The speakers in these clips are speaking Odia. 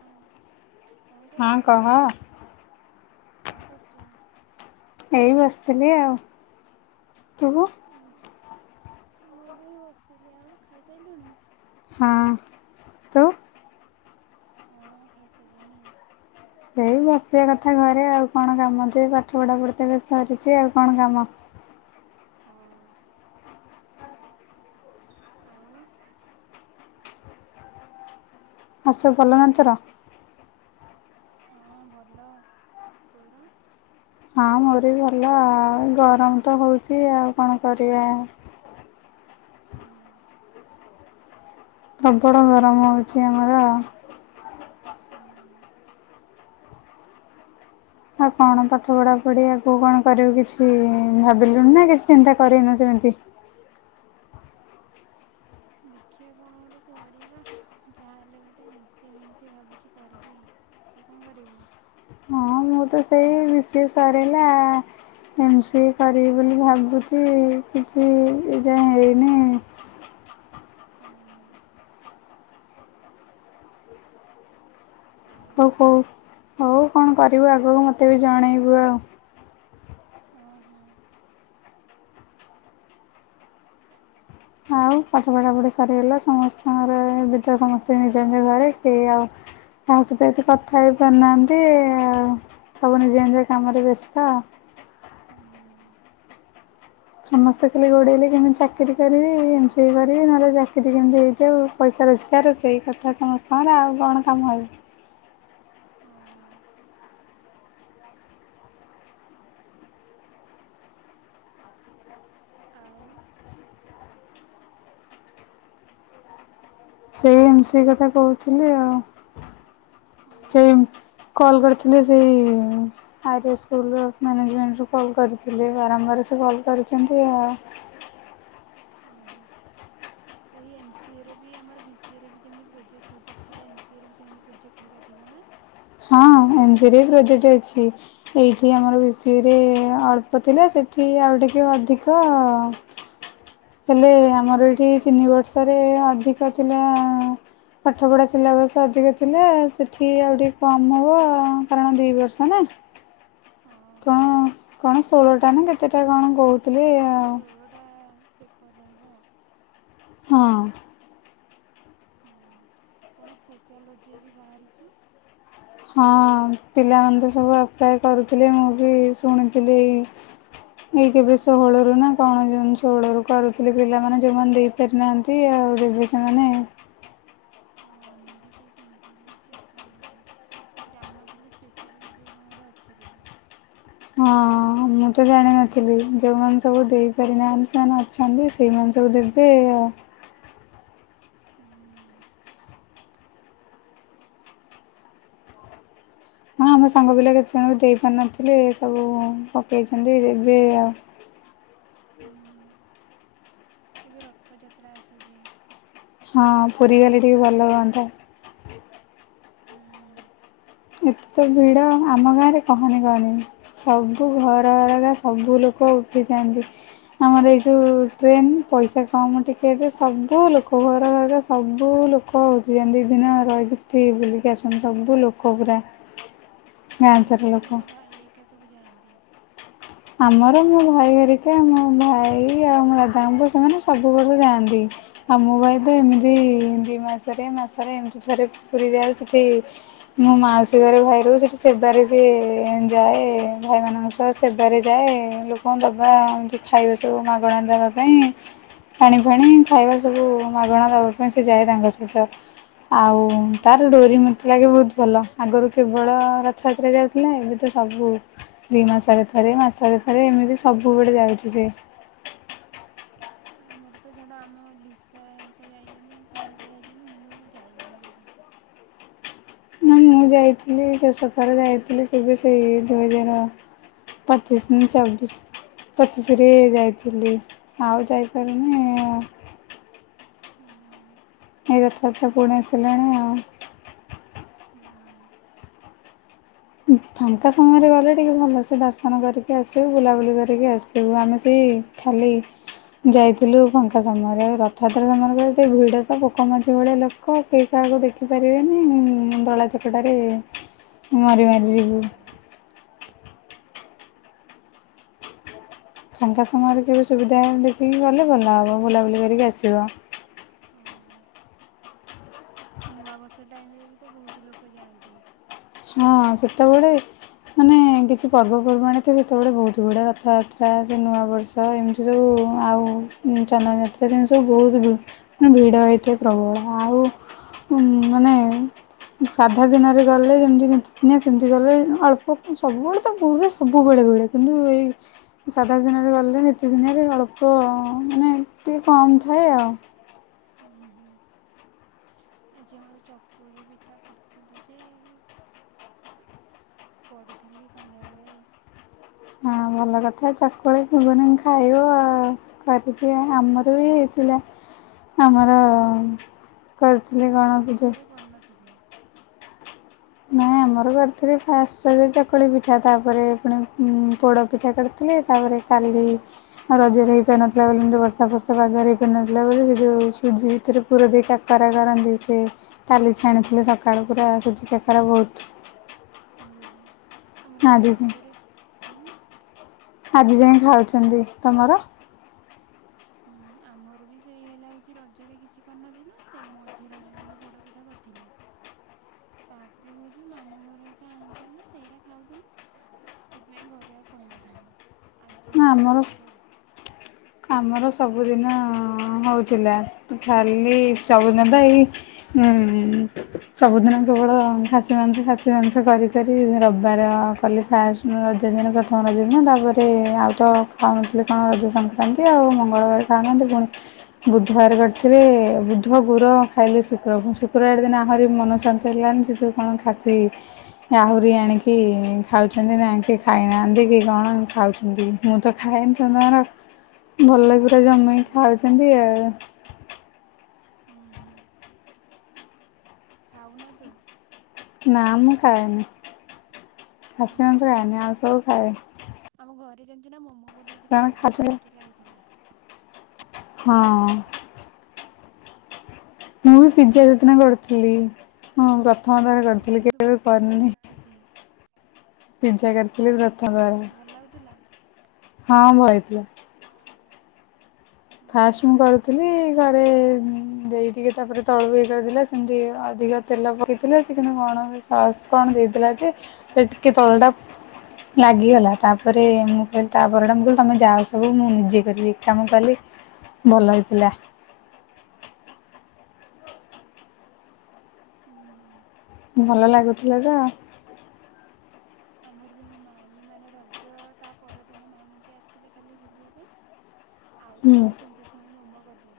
ହଁ କଣ ହଁ କରୁଛୁ କହ। କଣ କରଚ? ଏଇ ବସଥିଲି ଆଉ। କେବେ? ଓହୋ ମୁଁ ବି ଏଇ ବସଥିଲି ଆଉ ଖାଇସାଇଲୁଣି? ହଁ ତ ହଁ ଖାଇସାରଲିଣି। ସେଇ ବସିବା କଥା ଘରେ ଆଉ କଣ କାମ ଯେ ପାଠ ପଢାପଢି ତ ଏବେ ସରିଛି ଆଉ କଣ କାମ। ହଁ ଆଉ। ଆଉ ସବୁ ଭଲନା ତୋର? ହଁ ଭଲ। ତୋର? ହଁ ମୋର ବି ଭଲ ଆଉ ଗରମ ତ ହୋଉଚି ଆଉ କଣ କରିବା। ହୁଁ। ପ୍ରବଳ ଗରମ ହୋଉଚି ଆମର। ହୁଁ। ଆଉ କଣ ପାଠ ପଢାପଢି ଆଗକୁ କଣ କରିବୁ କିଛି ଭାବିଲୁଣି ନା କିଛି ଚିନ୍ତା କରିନୁ ସେମିତି। ଦେଖିବା କଣ ଗୋଟେ କରିବା ଯାହାହେଲେ ଗୋଟେ ଏନ୍ ସିଏ ଫେନ୍ ସିଏ ଭାବୁଚି କରିବି। ତୁ କଣ କରିବୁ? ହଁ ମୁଁ ତ ସେଇ ବିସିଏ ସରିଲା ଏମ୍ ସିଏ କରିବି ବୋଲି ଭାବୁଚି କିଛି ଏ ଯାଏଁ ହେଇନି। ହୁଁ। ଆଉ ଓ ହୋଉ ହୋଉ କଣ କରିବୁ ଆଗକୁ ମୋତେ ବି ଜଣେଇବୁ ଆଉ। ହଁ ହଁ। ଆଉ ପାଠ ପଢ଼ାପଢ଼ି ସରିଗଲା ସମସ୍ତଙ୍କର ଏବେତ ସମସ୍ତେ ନିଜ ନିଜ ଘରେ କେହି ଆଉ କାହା ସହିତ ଏତେ କଥା ହେଇ ପାରୁନାହାନ୍ତି ଆଉ ସବୁ ନିଜ ନିଜ କାମରେ ବ୍ୟସ୍ତ। ହୁଁ। ସମସ୍ତେ ଖଲି ଗୋଡ଼େଇଲେ କେମିତି ଚାକିରି କରିବି ଏମ୍ ସିଏ କରିବି ନହେଲେ ଚାକିରି କେମତି ହେଇଯାଉ ପଇସା ରୋଜଗାର ସେଇ କଥା ସମସ୍ତଙ୍କର ଆଉ କଣ କାମ ଆଉ। ହଁ ଆଉ ସେଇ ଏମ୍ ସି ସେଇ କଥା କହୁଥୁଲି ଆଉ ହୁଁ ସେଇ କଲ୍ କରିଥି ଥିଲେ ସେଇ ଆର୍ ଏସ୍ ସ୍କୁଲ ଅଫ୍ ମ୍ୟାନେଜମେଣ୍ଟରୁ କଲ୍ କରିଥିଲେ ବାରମ୍ବାର ସେ କଲ୍ କରିଚନ୍ତି ଆ ଓହୋ ସେଇ ଏମ୍ ସିଏରେ ବି ଆମର ବିସିଏରେ ବି ଯେମତି ପ୍ରୋଜେକ୍ଟ ଫ୍ରୋଜେକ୍ଟ ଥିଲା ଏମ୍ ସିଏ ସେମତି ପ୍ରୋଜେକ୍ଟ ହେଇକା ଥିବନା? ହଁ ଏମସିରେ ବି ପ୍ରୋଜେକ୍ଟ ଅଛି ଏଇଠି ଆମର ବିସିଏରେ ଅଳ୍ପ ଥିଲା ସେଠି ଆଉ ଟିକେ ଅଧିକ ହେଲେ ଆମର ଏଇଠି ତିନି ବର୍ଷରେ ଅଧିକ ଥିଲା ପାଠପଢ଼ା ସିଲାବସ୍ ଅଧିକ ଥିଲା ସେଠି ଆଉ ଟିକେ କମ୍ ନବ କାରଣ ଦୁଇ ବର୍ଷ ନା। ହଁ। କଣ କଣ ଷୋଳଟା ନା କେତେଟା କଣ କହୁଥୁ ଷୋଳଟା ପ ରହିବ। ହଁ। କଣ ସ୍ପେସିଆଲୋଜେଇ ବି ବାହାରିଚି। ହଁ ପିଲାମାନେ ତ ସବୁ ଆପ୍ଲାଏ କରୁଥିଲେ ମୁଁ ବି ଶୁଣିଥିଲି ଏଇ ଏଇ କେବେ ଷୋହଳରୁ ନା କଣ ଜୁନ ଷୋହଳରୁ କରୁଥୁଲି ପିଲାମାନେ ଯୋଉମାନେ ଦେଇପାରିନାହାଁନ୍ତି ଆଉ ଦେବେ ସେମାନେ। ହଁ ମୁଁ ବି ସେଇ ଶୁଣିଥିଲି ସ୍ପେଶିଆଲୋଜି ଜାଣିନଥିଲି ସ୍ପେଶିଆଲୋଜି କଣ ଗୋଟେ ଅଛି ବୋଲି। ହଁ ମୁଁ ତ ଜାଣିନଥିଲି ଯୋଉମାନେ ସବୁ ଦେଇପାରିନାହାନ୍ତି ସେମାନେ ଅଛନ୍ତି ସେଇମାନେ ସବୁ ଦେବେ ଆ ହୁଁ। ହଁ ଆମେ ସାଙ୍ଗପିଲା କେତେଜଣ ବି ଦେଇପାରିନଥିଲେ ସବୁ ପକେଇଛନ୍ତି ଦେବେ ଆଉ। ହୁଁ। ଏବେ ରଥଯାତ୍ରା ଆସୁଚି। ହଁ ପୁରୀ ଗଲେ ଟିକେ ଭଲ ହୁଅନ୍ତା। ହୁଁ। ଏତେ ତ ଭିଡ଼ ଆମ ଗାଁରେ କହନି କହନି ସବୁ ଘର ଅଲଗା ସବୁ ଲୋକ ଉଠିଯାଆନ୍ତି ଆମର ଏଇ ଯେଉଁ ଟ୍ରେନ ପଇସା କମ୍ ଟିକେଟରେେ ସବୁ ଲୋକ ଘର ଘର ସବୁ ଲୋକ ଉଠିଯାଆନ୍ତି ଦି ଦିନ ରହିକି ବୁଲିକି ଆସଛନ୍ତି ସବୁ ଲୋକ। କୋବ୍ରା। ଆମର ବି ସେଇ ମୋ ଭାଇ ଏକା ସବୁ ଯାଆନ୍ତି ଆମର ମୋ ଭାଇ ହେରିକା ମୋ ଭାଇ ଆଉ ମୋ ଦାଦା ଙ୍କ ପୁଅ ସେମାନେ ସବୁ ବର୍ଷ ଯାଆନ୍ତି ଆଉ ମୋ ଭାଇ ତ ଏମିତି ଦି ମାସରେ ମାସରେ ଏମିତି ଥରେ ପୁରୀ ଯାାଉ ସେଠି ମୋ ମାଉସୀ ଘରେ ଭାଇ ରହୁ ସେଠି ସେବାରେ ସିଏ ଯାଏ ଭାଇମାନାନଙ୍କ ସହ ସେ ସେବାରେ ଯାଏ ଲୋକଙ୍କୁ ଦବା ଏମତି ଖାଇବା ସବୁ ମାଗଣା ଦବା ପାଇଁ ପାଣି ଫାଣି ଖାଇବା ସବୁ ମାଗଣା ଦବା ପାଇଁ ସେ ଯାଏ ତାଙ୍କ ସହିତ ଆଉ ଓହୋ। ତାର ଡୋରି ମତି ଲାଗେ ବହୁତ ଭଲ ଆଗରୁ କେବଳ ରଥଯାତ୍ରା ଯାଉଥିଲା ଏବେ ତ ସବୁ ଦି ମାସରେ। ଥରେ ମାସାରେଥରେ ଏମିତି ସବୁବେଳେ ଯାଉଛି ସେ। ଆ ମମର ତ ଛଡା ଆମ ଲିସା ଏକା ଯାଇଛନ୍ତି ଆମ ପୁଅ ଏକା ଯାଇଛନ୍ତି ମୁଁ ଯାଇନି ମୂଳରୁ ନା ମୁଁ ଯାଇଥିଲି ଶେଷଥର ଯାଇଥିଲି କେବେ ସେଇ ଦୁଇ ହଜାର ପଚିଶ ଚବିଶ ପଚିଶରେ ଯାଇଥିଲି ଆଉ ଯାଇପାରୁନି। ହୁଁ ଏଇ ରଥଯାତ୍ରା ପୁଣି ଆସିଲାଣି ଆଉ। ହୁଁ ଫାଙ୍କା ସମୟରେ ଗଲେ ଟିକେ ଭଲସେ ଦର୍ଶନ କରିକି ଆସିବୁ ବୁଲାବୁଲି କରିକି ଆସିବୁ ଆମେ ସେଇ ଖାଲି ଯାଇଥିଲୁ ଫାଙ୍କା ସମୟରେ ଆଉ ରଥଯାତ୍ରା ସମୟରେ ଗଲେ ଭିଡ ତ ପୋକମାଝି ଭଳିଆ ଲୋକ କେହି କାହାକୁ ଦେଖିପାରିବେନି ଦଳା ଚକଟାରେ। ହଁ ମରି ମାରି ବହୁତ ଯିବୁ। ଭିଡ଼। ଫାଙ୍କା ସମୟରେ କେବେ ସୁବିଧା ଦେଖିକି ଗଲେ ଭଲ ହେବ ବୁଲାବୁଲି କରିକି ଆସିବ। ନୂଆ ବର୍ଷ ଟାଇମ ରେ ବି ତ ବହୁତ ଲୋକ ଯାଆନ୍ତି। ହଁ ସେତେବେଳେ ମାନେ କିଛି ପର୍ବପର୍ବାଣି ଥାଏ ସେତେବେଳେ ବହୁତ ଭିଡ଼ ରଥଯାତ୍ରା ସେ ନୂଆବର୍ଷ ଏମିତି ସବୁ ଆଉ ଚନ୍ଦନ ଯାତ୍ରା ସେମିତି ସବୁ ବହୁତ ମାନେ ଭିଡ଼ ହେଇଥାଏ ପ୍ରବଳ ଆଉ ମାନେ ସାଧା ଦିନରେ ଗଲେ ଯେମିତି ନିତିଦିନିଆ ସେମିତି ଗଲେ ଅଳ୍ପ ସବୁବେଳେ ତ ପୁରୀରେ ସବୁବେଳେ ବେଳେ କିନ୍ତୁ ଏଇ ସାଧା ଦିନରେ ଗଲେ ନିତିଦିନିଆରେ ଅଳ୍ପ ମାନେ ଟିକେ କମ୍ ଥାଏ ଆଉ। ହୁଁ ହୁଁ ଆଜି ଆମର ଚକୁଳି ପିଠା କରୁଥିଲୁ ଯେ କରୁଥିଲି ସନ୍ଧ୍ୟା ବେଳେ ହଁ ଭଲ କଥା ଚକୁଳି [unintelligible] ଖାଇବ ଆଉ କରିଥିବା ଆମର ବି ହେଇଥିଲା ଆମର। କରିଥିଲି ଆମର କଣ ପୂଜା ରଜରେ କରି ନଥିଲେ। ନାଇଁ ଆମର ରଜ ରେ ଫାଷ୍ଟ। ଏଇ ଚକୁଳି ପିଠା ତାପରେ ପୁଣି ପୋଡ଼ପିଠା କରିଥିଲେ ତାପରେ କାଲି ରଜରେ ହେଇପାରୁନଥିଲା ବୋଲି ମ୍ତି ବର୍ଷା ଫର୍ଷା ପାଗରେ ହେଇପାରୁନଥିଲା ବୋଲି ସେ ଯେଉଁ ସୁଜି ଭିତରେ ପୁରା ଦେଇ କାକରା କରନ୍ତି ସେ କାଲି ଛାଣିଥିଲେ ସକାଳୁ ପୁରା ସୁଜି କା କର ବହୁତ। ହୁଁ ହୁଁ ଆମର କାଲି ଆଜି ଯାଏଁ ରଜରେ ହୁଁ। ଆଜି ଯାଇଁ ଖାଉଛନ୍ତି ତମର? ହୁଁ ଆମର ବି ସେଇ ହେଲା ହଉଛି ରଜରେ କିଛି କରିନଥିଲୁ ସେଇ ମଝି ରଜ ଦିନ ପୋଡ଼ ପିଠା କରିଥିଲୁ ତାପରେ ହଉଛି ମାମୁଁ ଘର ଏକା ଆଣିଥିଲେ ସେଇଟା ଖାଉଥିଲୁ ସେଥିପାଇଁ ଘରେ ଆଉ କରିନଥିଲୁ। ଆଜି ଏଇ ନା ଆମର ଚକୁଳିପିଠା। ଆମର ସବୁଦିନ ହଉଥିଲା ଖାଲି ସବୁଦିନ ତ ଏଇ ସବୁଦିନ କେବଳ ଖାସି ମାଂସ ଖାସି ମାଂସ କରିିକରି ରବିବାର କଲି ଫାଷ୍ଟ ରଜ ଦିନ ପ୍ରଥମ ରଜ ଦିନ ତାପରେ ଆଉ ତ ଖାଉନଥିଲେ କଣ ରଜ ସ ସଂକ୍ରାନ୍ତି ଖାଉନାହାନ୍ତି ଆଉ ମଙ୍ଗଳବାର ଖାଉନାହାନ୍ତି ପୁଣି ବୁଧବାର କରିଥିଲେ ବୁଧ ଗୁର ଖାଇଲେ ଶୁକ୍ର ଶୁକ୍ରବାର ଦିନ ଆହୁରି ମନ ଶାନ୍ତ ହେଇଲାନି ସେ ତୁ କଣ ଖାସି ଆହୁରି ଆଣିକି ଖାଉଛନ୍ତି ନା କି ଖାଇନାହାନ୍ତି କି କଣ ଖାଉଛନ୍ତି ମୁଁ ତ ଖାଏନି ଜମାରୁ। ଭଲ ଲାଗୁ। ହୁଁ [unintelligible] ହୁଁ। ଖାଉଛନ୍ତି ଆଉ। [unintelligible] ହୁଁ ଖାଉ ନାହାନ୍ତି। ନା ମୁଁ ଖାଏନି। ହୁଁ ଖାସି ମାଂସ ହୁଁ ଖାଏନି ଆଉ ସ ଖାଏ। ଆମ ଘରେ ଯେମିତି ନା ମୁଁ। ବନେଇଥିଲେ ସେମାନେ ବଢିଆ ଖାଉଛନ୍ତି ଟେଷ୍ଟ ଲାଗୁଥିଲା। ହଁ। ମୁଁ ବି ପିଜା ସେଦିନ କରିଥିଲି ହଁ ପ୍ରଥମ ଥର କରିଥ କହିଲି ହଁ ତୁ କେବେ ପଠେଇଥିଲୁ ମୁଁ କରିନି। ଦେଖିଛି ପିଜା କରଥିଲି ପ୍ର ହଁ ଭଲ ଲାଗୁଥିଲା। ହଁ ଭାଇ। ୟ। ହୁଁ ଫାଷ୍ଟ ହୁଁ ମୁଁ କରୁଥିଲି ଘରେ ଦେଇ ଟିକେ ତାପରେ ତଳକୁ ଇଏ କରିଥିଲା ସେମିତି ଅଧିକ ତେଲ ପକେଇଥିଲା ସେ କିନ୍ତୁ କଣ ସସ୍ କଣ ଦେଇଥିଲା ଯେ ସେ ଟିକେ ତଳଟା ଲାଗିଗଲା ତାପରେ ମୁଁ କହିଲି ତାପରଟା ମୁଁ କହିଲି ତମେ ଯାଅ ସବୁ ମୁଁ ନିଜେ କରିବି ଏକା ମୁଁ କଲି। ଭଲ ହେଇଥିଲା। ହୁଁ ହୁଁ। ଭଲ ଲାଗୁଥିଲା ତ। ଆମର ବି ମୋ ମାଇଁ ମାନେ ରଜ ତା ପରଦିନ ମାଇଁ ଏମତି ଆସିଥିଲେ ଖାଲି ବୁଲିବା ପାଇଁ। ଆଉ ହୁଁ ଥରେ ବି ସେମିତି ପୁଣି ମୋମୋ କରି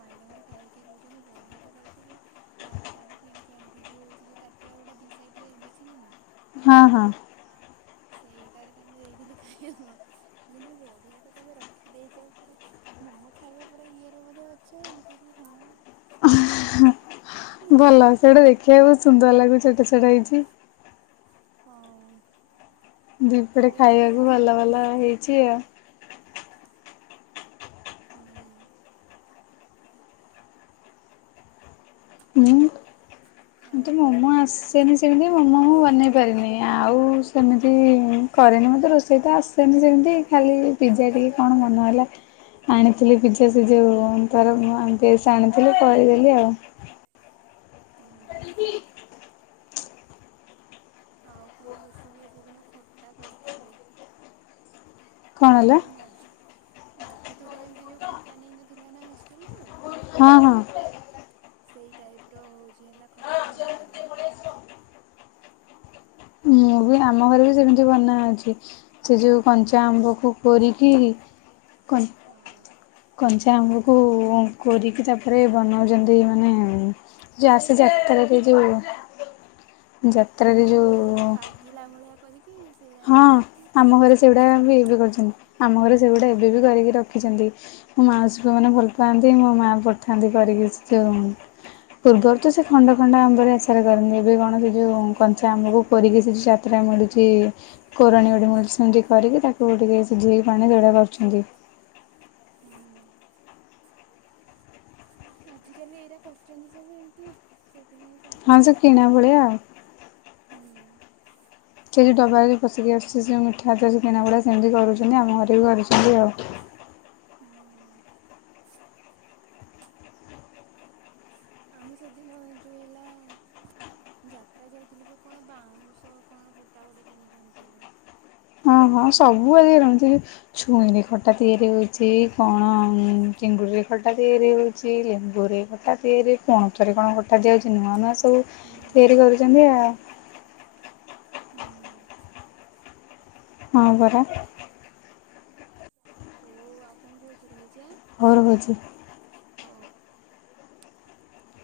ମାଇଁ ତାଙ୍କର ଖାଇକି କହୁଛନ୍ତି ବଢିଆ ତ କରିଥିଲୁ। ଯାତ୍ରା ରୁ କିଣି ଆଣିଥିଲି ହଉଛି ଯୋଉ ତାଟିଆ ଗୁଡା ଦି ସାଇଡରେ ଦେଖିନୁ ନା। ହଁ ହଁ। ସେଇଟାରେ ତାଙ୍କୁ ଦେଇଥିଲି ଖାଇବାକୁ ସେ କହୁଛନ୍ତି ବଢିଆ ତ ତମେ ରଖିଦେଇଛ ପୁରା ମୋମୋ ଖାଇବା ପୁରା ଇଏରେ ବୋଧେ ଅଛ ମୁଁ କହିଲି ହଁ। ଭଲ ସେଇଟା ଦେଖିବାକୁ ସୁନ୍ଦର ଲାଗୁଛି। ସେଥିରେ ସେଇଟା ହେଇଛି। ହଁ। ଦିପଟେ ଖାଇବାକୁ ଭଲ ଭଲ ହେଇଛି ଆଉ। ହୁଁ। ହୁଁ। କିନ୍ତୁ ଆଉ ମୋମୋ ଆସ ସେନି ସେମିତି ମୋମୋ ମୁଁ ବନେଇ ପାରେନି ଆଉ ସେମିତି କରେନି ମୋତେ ରୋଷେଇ ତ ଆସେନି ସେମିତି ଖାଲି ପିଜା ଟିକେ କଣ ମନ ହେଲା ଆଣିଥିଲି ପିଜା ସେ ଯେଉଁ ତର ବେଷ ଆଣିଥିଲି କରିଦେଲି ଆଉ। [inaudible] ହୁଁ ହୁଁ [unintelligible] ଆଉ କଣ ରେସିପି ସେଦିନ ଖଟା କରିଥିଲି। କଣ ହେଲା ଯେ ମଜ ମଧୁ ଥରେ ଯେମିତି ଯୋଉ ଖଟା ନେଇନଥିଲା ନା ହଷ୍ଟେଲ କୁ। ହଁ ହଁ। ସେଇ ଟାଇପ ର ହଉଛି ହେଲା ଖଟା ବନେଇଥିଲି। ମୁଁ ବି ଆମ ଘରେ ବି ସେମିତି ବନା ଅଛି ସେ ଯୋଉ କଞ୍ଚା ଆମ୍ବ କୁ କୋରିକି କନ ହଁ କଞ୍ଚା ସେ ଆମକୁ କୋରି କି ତାପରେ ବନୋଉ ଚନ୍ତି ମାନେ ଯୋଉ ଆସେ ଯାତ୍ରାରେ ଯୋଉ ହଁ ଯାତ୍ରାରେ ତେ ଯୋଉ ପାଗିଲା ଭଳିଆ କରିକି। ସେଇଟା ହଁ ଦେଇ ଦେଇକି ଆମ ଘରେ ମସଲା ସେଗୁଡା ଫସଲା ବି ଦେଇଦବୁ ଏବେ କରୁଛନ୍ତି ଆମ ଘରେ ସେଗୁଡା ଏବେ ବି କରିକି ର ଖି ମୋ ମାଉଶି ପୁଅ ମାନେ ଭଲ ପାଆନ୍ତି ମୋ ମା ପଠଥାନ୍ତି କରିକି ସେ ଯୋଉ ପୂର୍ବରୁ ତ ସେ ଖଣ୍ଡ ଖଣ୍ଡ ଆମ୍ବର ଆଚାରେ କରନ୍ତି ଏବେ କଣ ଯୋଉ କଞ୍ଚା ଆମକୁ କରିକି ସେ ଯୋ। [unintelligible] କୋରାଣୀ ଗୋଡି ସେ ମତି କରିକି ତାକୁ ଟିକେ ସିଝେଇକି ପାଣି ଉଡ଼ା କରୁଛନ୍ତି। [inaudible] ଆଜିକାଲି ଆଜି କାଲି ଏଇରା କରୁ ଚନ୍ତି ସବୁ ଏମତି ସେ ହଁ ସେ କିଣା ଭଳିଆଉ। ଉ ଡବାରେ ପସିକି ଆସୁଛି ଯେ ମିଠା ଆଦ କିଣା ଭଡା ସେମିତି କରୁଛନ୍ତି ଆମ ଘରେ ବି କରୁଛନ୍ତି ଆଉ। ହୁଁ। ଆମେ ସେଦିନ ଯୋଉ ହେଲା ଯାତ୍ରା ଯାଇଥିଲୁ ଯୋଉ କଣ ବାଉଁଶ କଣ ଖଟା ଗୋଟେ କିଣିକି ଆଣିଥିଲୁ। ହଁ ହଁ ସବୁଆ ରହୁଛି ଛୁଇଁ ରେ ଖଟା ତିଆରି ହଉଛି କଣ ଚିଙ୍ଗୁଡ଼ିରେ ଖଟା ତିଆରି ହଉଛି ଲେମ୍ବୁ ରେ ଖଟା ତିଆରି କଣଥରେ କଣ ଖଟା ଦିଆଯାଉଛି ନୂଆ ନୂଆ ସବୁ ହୁଁ ଡେରି କରୁଛନ୍ତି ଆଉ। ହୁଁ ହ ବରା। ହଉ ଆଉ କଣ କହୁଚୁ ରହୁଛି ଆଁ। ହଉ ରହୁଛି। ହୋଉ। [inaudible]